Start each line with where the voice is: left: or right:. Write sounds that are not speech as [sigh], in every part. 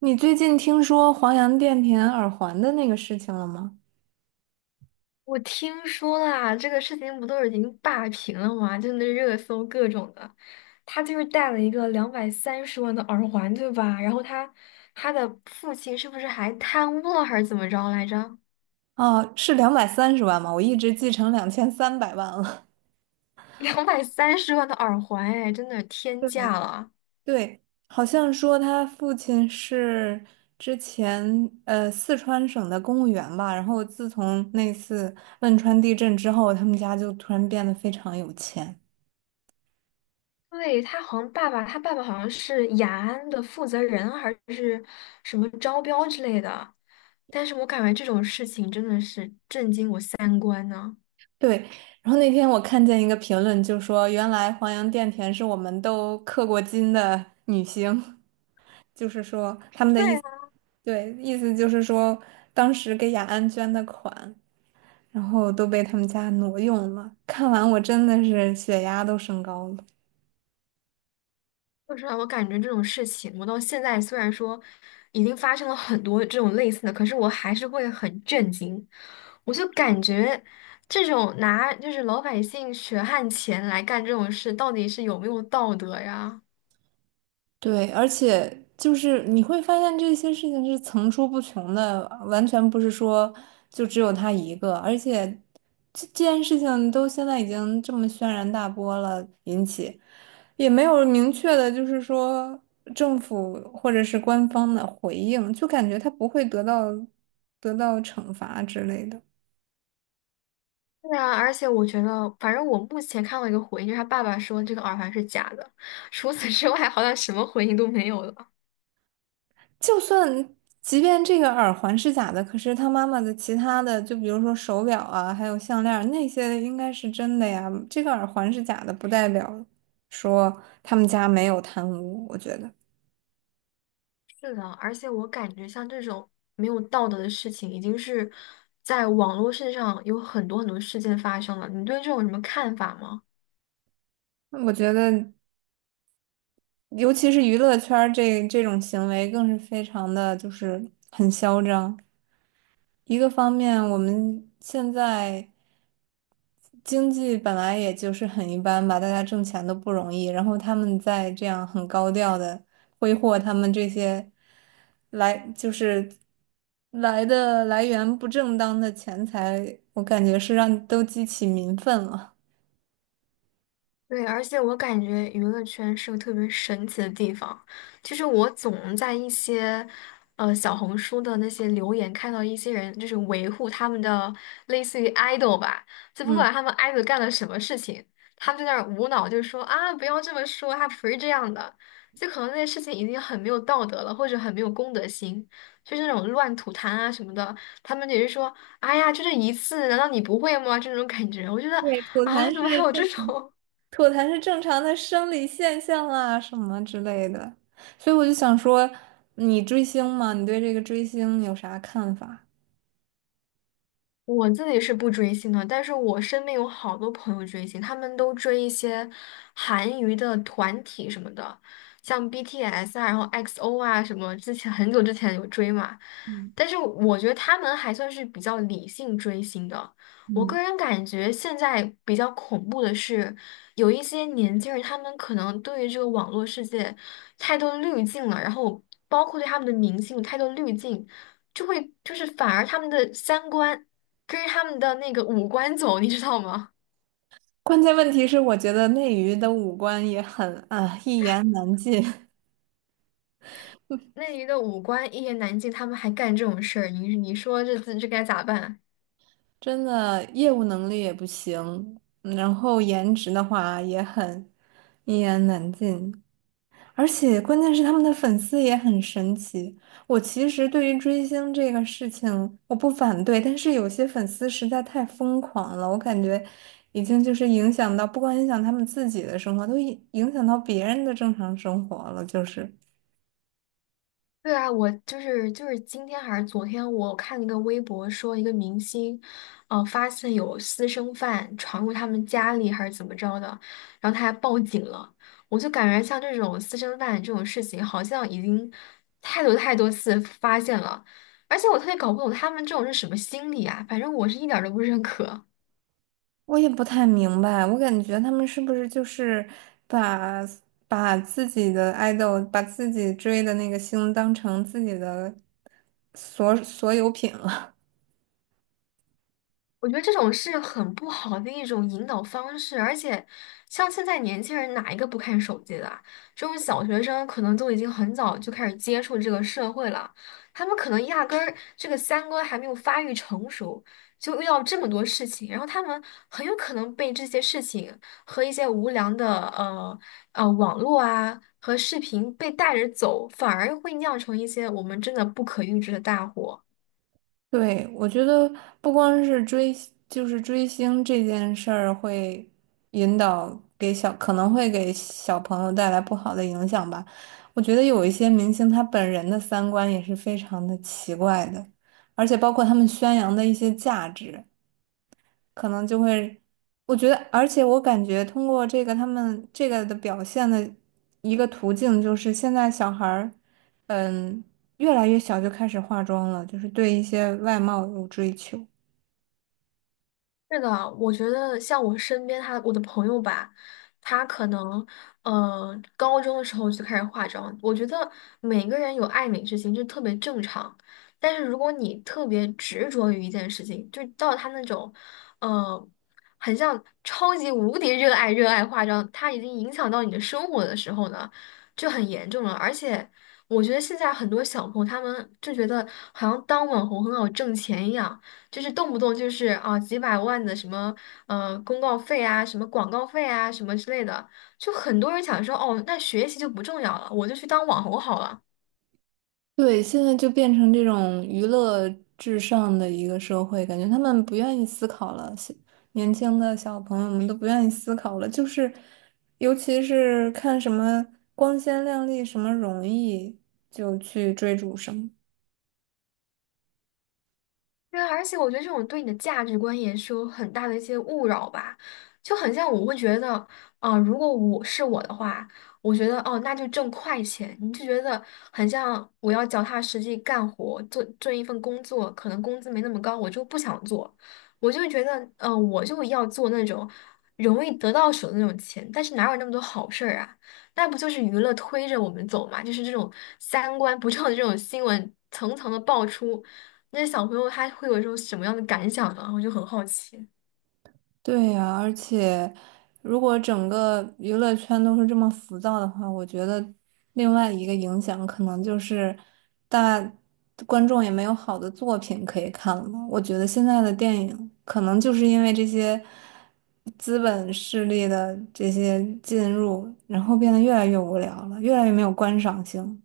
right: 你最近听说黄洋钿甜耳环的那个事情了吗？
left: 我听说啦，这个事情不都已经霸屏了吗？就那热搜各种的，他就是戴了一个两百三十万的耳环，对吧？然后他的父亲是不是还贪污了还是怎么着来着？
right: 哦，是230万吗？我一直记成2300万了。
left: [laughs] 两百三十万的耳环，哎，真的
right: [laughs]
left: 天价
right: 对
left: 了。
right: 对，好像说他父亲是之前四川省的公务员吧，然后自从那次汶川地震之后，他们家就突然变得非常有钱。
left: 对，他好像爸爸，他爸爸好像是雅安的负责人还是什么招标之类的，但是我感觉这种事情真的是震惊我三观呢。
right: 对，然后那天我看见一个评论，就说原来黄洋钿甜是我们都刻过金的女星，[laughs] 就是说。对，意思就是说，当时给雅安捐的款，然后都被他们家挪用了。看完我真的是血压都升高了。
left: 说实话，我感觉这种事情，我到现在虽然说已经发生了很多这种类似的，可是我还是会很震惊。我就感觉这种拿就是老百姓血汗钱来干这种事，到底是有没有道德呀？
right: 对，而且就是你会发现这些事情是层出不穷的，完全不是说就只有他一个。而且这件事情都现在已经这么轩然大波了，引起也没有明确的，就是说政府或者是官方的回应，就感觉他不会得到惩罚之类的。
left: 对啊，而且我觉得，反正我目前看到一个回应，就是他爸爸说这个耳环是假的，除此之外，好像什么回应都没有了。
right: 就算即便这个耳环是假的，可是他妈妈的其他的，就比如说手表啊，还有项链儿那些应该是真的呀。这个耳环是假的，不代表说他们家没有贪污。我觉得，
left: 是的，而且我感觉像这种没有道德的事情，已经是在网络世上有很多很多事件发生了。你对这种有什么看法吗？
right: 我觉得，尤其是娱乐圈儿这种行为，更是非常的就是很嚣张。一个方面，我们现在，经济本来也就是很一般吧，大家挣钱都不容易，然后他们在这样很高调的挥霍他们这些来就是来的来源不正当的钱财，我感觉是让都激起民愤了。
left: 对，而且我感觉娱乐圈是个特别神奇的地方。就是我总在一些，小红书的那些留言看到一些人就是维护他们的类似于 idol 吧，就不
right: 嗯，
left: 管他们 idol 干了什么事情，他们在那儿无脑就说啊，不要这么说，他不是这样的。就可能那些事情已经很没有道德了，或者很没有公德心，就是那种乱吐痰啊什么的，他们也是说，哎呀，就这一次，难道你不会吗？这种感觉，我觉得
right: 对，
left: 啊，怎么还有这种？
right: 吐痰是正常的生理现象啊，什么之类的。所以我就想说，你追星吗？你对这个追星有啥看法？
left: 我自己是不追星的，但是我身边有好多朋友追星，他们都追一些韩娱的团体什么的，像 BTS 啊，然后 XO 啊什么，之前很久之前有追嘛。
right: 嗯。
left: 但是我觉得他们还算是比较理性追星的。我个
right: 嗯。
left: 人感觉现在比较恐怖的是，有一些年轻人他们可能对于这个网络世界太多滤镜了，然后包括对他们的明星有太多滤镜。就会就是反而他们的三观可是他们的那个五官走，你知道吗？
right: 关键问题是，我觉得内娱的五官也很啊，一言难尽，
left: 那里的五官一言难尽，他们还干这种事儿，你说这该咋办？
right: [laughs] 真的业务能力也不行，然后颜值的话也很一言难尽，而且关键是他们的粉丝也很神奇。我其实对于追星这个事情我不反对，但是有些粉丝实在太疯狂了，我感觉已经就是影响到，不光影响他们自己的生活，都影响到别人的正常生活了，就是。
left: 对啊，我就是今天还是昨天，我看了一个微博，说一个明星，发现有私生饭闯入他们家里还是怎么着的，然后他还报警了。我就感觉像这种私生饭这种事情，好像已经太多太多次发现了，而且我特别搞不懂他们这种是什么心理啊，反正我是一点儿都不认可。
right: 我也不太明白，我感觉他们是不是就是把把自己的爱豆，把自己追的那个星当成自己的所有品了？
left: 我觉得这种是很不好的一种引导方式，而且像现在年轻人哪一个不看手机的啊？这种小学生可能都已经很早就开始接触这个社会了，他们可能压根儿这个三观还没有发育成熟，就遇到这么多事情，然后他们很有可能被这些事情和一些无良的网络啊和视频被带着走，反而会酿成一些我们真的不可预知的大祸。
right: [laughs] 对，我觉得不光是追，就是追星这件事儿会引导给可能会给小朋友带来不好的影响吧。我觉得有一些明星他本人的三观也是非常的奇怪的，而且包括他们宣扬的一些价值。可能就会，我觉得，而且我感觉通过这个他们这个的表现的一个途径，就是现在小孩儿，嗯，越来越小就开始化妆了，就是对一些外貌有追求。
left: 是的，我觉得像我身边他我的朋友吧，他可能高中的时候就开始化妆。我觉得每个人有爱美之心，就特别正常。但是如果你特别执着于一件事情，就到他那种呃很像超级无敌热爱化妆，它已经影响到你的生活的时候呢，就很严重了。而且我觉得现在很多小朋友他们就觉得好像当网红很好挣钱一样。就是动不动就是啊几百万的什么公告费啊，什么广告费啊，什么之类的，就很多人想说哦，那学习就不重要了，我就去当网红好了。
right: 对，现在就变成这种娱乐至上的一个社会，感觉他们不愿意思考了，小年轻的小朋友们都不愿意思考了，就是，尤其是看什么光鲜亮丽、什么容易，就去追逐什么。
left: 对啊，而且我觉得这种对你的价值观也是有很大的一些误扰吧，就很像我会觉得，啊、如果我是我的话，我觉得哦，那就挣快钱，你就觉得很像我要脚踏实地干活，做做一份工作，可能工资没那么高，我就不想做，我就会觉得，嗯、我就要做那种容易得到手的那种钱，但是哪有那么多好事儿啊？那不就是娱乐推着我们走嘛？就是这种三观不正的这种新闻层层的爆出。那些小朋友他会有一种什么样的感想呢？我就很好奇。
right: 对呀，而且如果整个娱乐圈都是这么浮躁的话，我觉得另外一个影响可能就是大观众也没有好的作品可以看了。我觉得现在的电影可能就是因为这些资本势力的这些进入，然后变得越来越无聊了，越来越没有观赏性。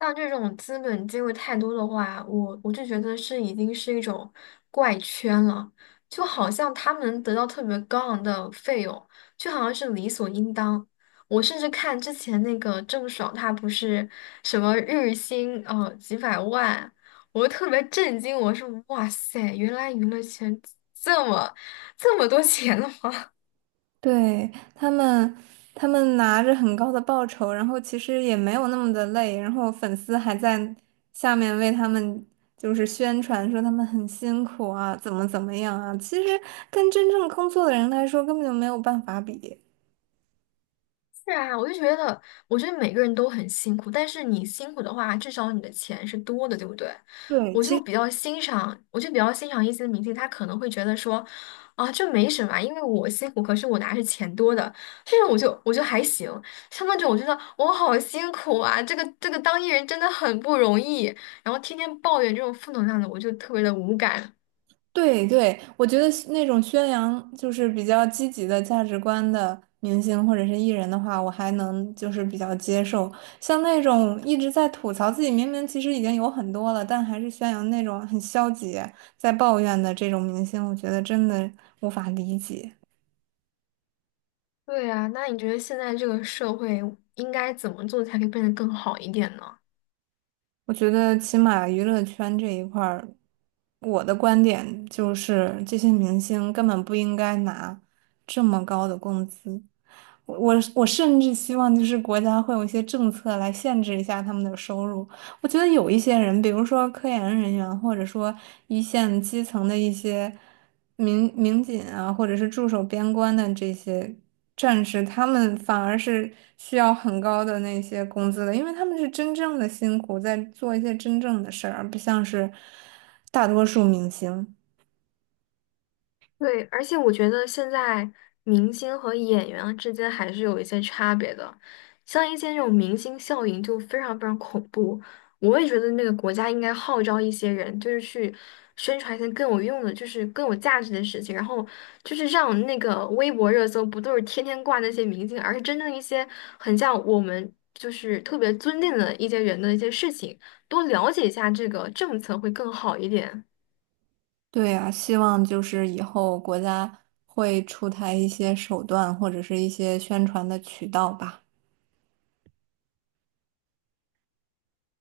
left: 像这种资本介入太多的话，我就觉得是已经是一种怪圈了，就好像他们能得到特别高昂的费用，就好像是理所应当。我甚至看之前那个郑爽，她不是什么日薪几百万，我就特别震惊，我说哇塞，原来娱乐圈这么这么多钱了吗？
right: 对，他们，他们拿着很高的报酬，然后其实也没有那么的累，然后粉丝还在下面为他们就是宣传说他们很辛苦啊，怎么怎么样啊，其实跟真正工作的人来说根本就没有办法比。
left: 是啊，我就觉得，我觉得每个人都很辛苦，但是你辛苦的话，至少你的钱是多的，对不对？
right: 对，
left: 我就比较欣赏，我就比较欣赏一些明星，他可能会觉得说，啊，这没什么啊因为我辛苦，可是我拿着钱多的，这种我就还行。像那种我觉得我好辛苦啊，这个当艺人真的很不容易，然后天天抱怨这种负能量的，我就特别的无感。
right: 对对，我觉得是那种宣扬就是比较积极的价值观的明星或者是艺人的话，我还能就是比较接受。像那种一直在吐槽自己明明其实已经有很多了，但还是宣扬那种很消极、在抱怨的这种明星，我觉得真的无法理解。
left: 对啊，那你觉得现在这个社会应该怎么做才可以变得更好一点呢？
right: 我觉得起码娱乐圈这一块儿，我的观点就是这些明星根本不应该拿这么高的工资。我甚至希望就是国家会有一些政策来限制一下他们的收入。我觉得有一些人，比如说科研人员，或者说一线基层的一些，民警啊，或者是驻守边关的这些战士，他们反而是需要很高的那些工资的，因为他们是真正的辛苦，在做一些真正的事儿，而不像是大多数明星。
left: 对，而且我觉得现在明星和演员啊之间还是有一些差别的，像一些那种明星效应就非常非常恐怖。我也觉得那个国家应该号召一些人，就是去宣传一些更有用的，就是更有价值的事情，然后就是让那个微博热搜不都是天天挂那些明星，而是真正一些很像我们就是特别尊敬的一些人的一些事情，多了解一下这个政策会更好一点。
right: 对啊，希望就是以后国家会出台一些手段，或者是一些宣传的渠道吧。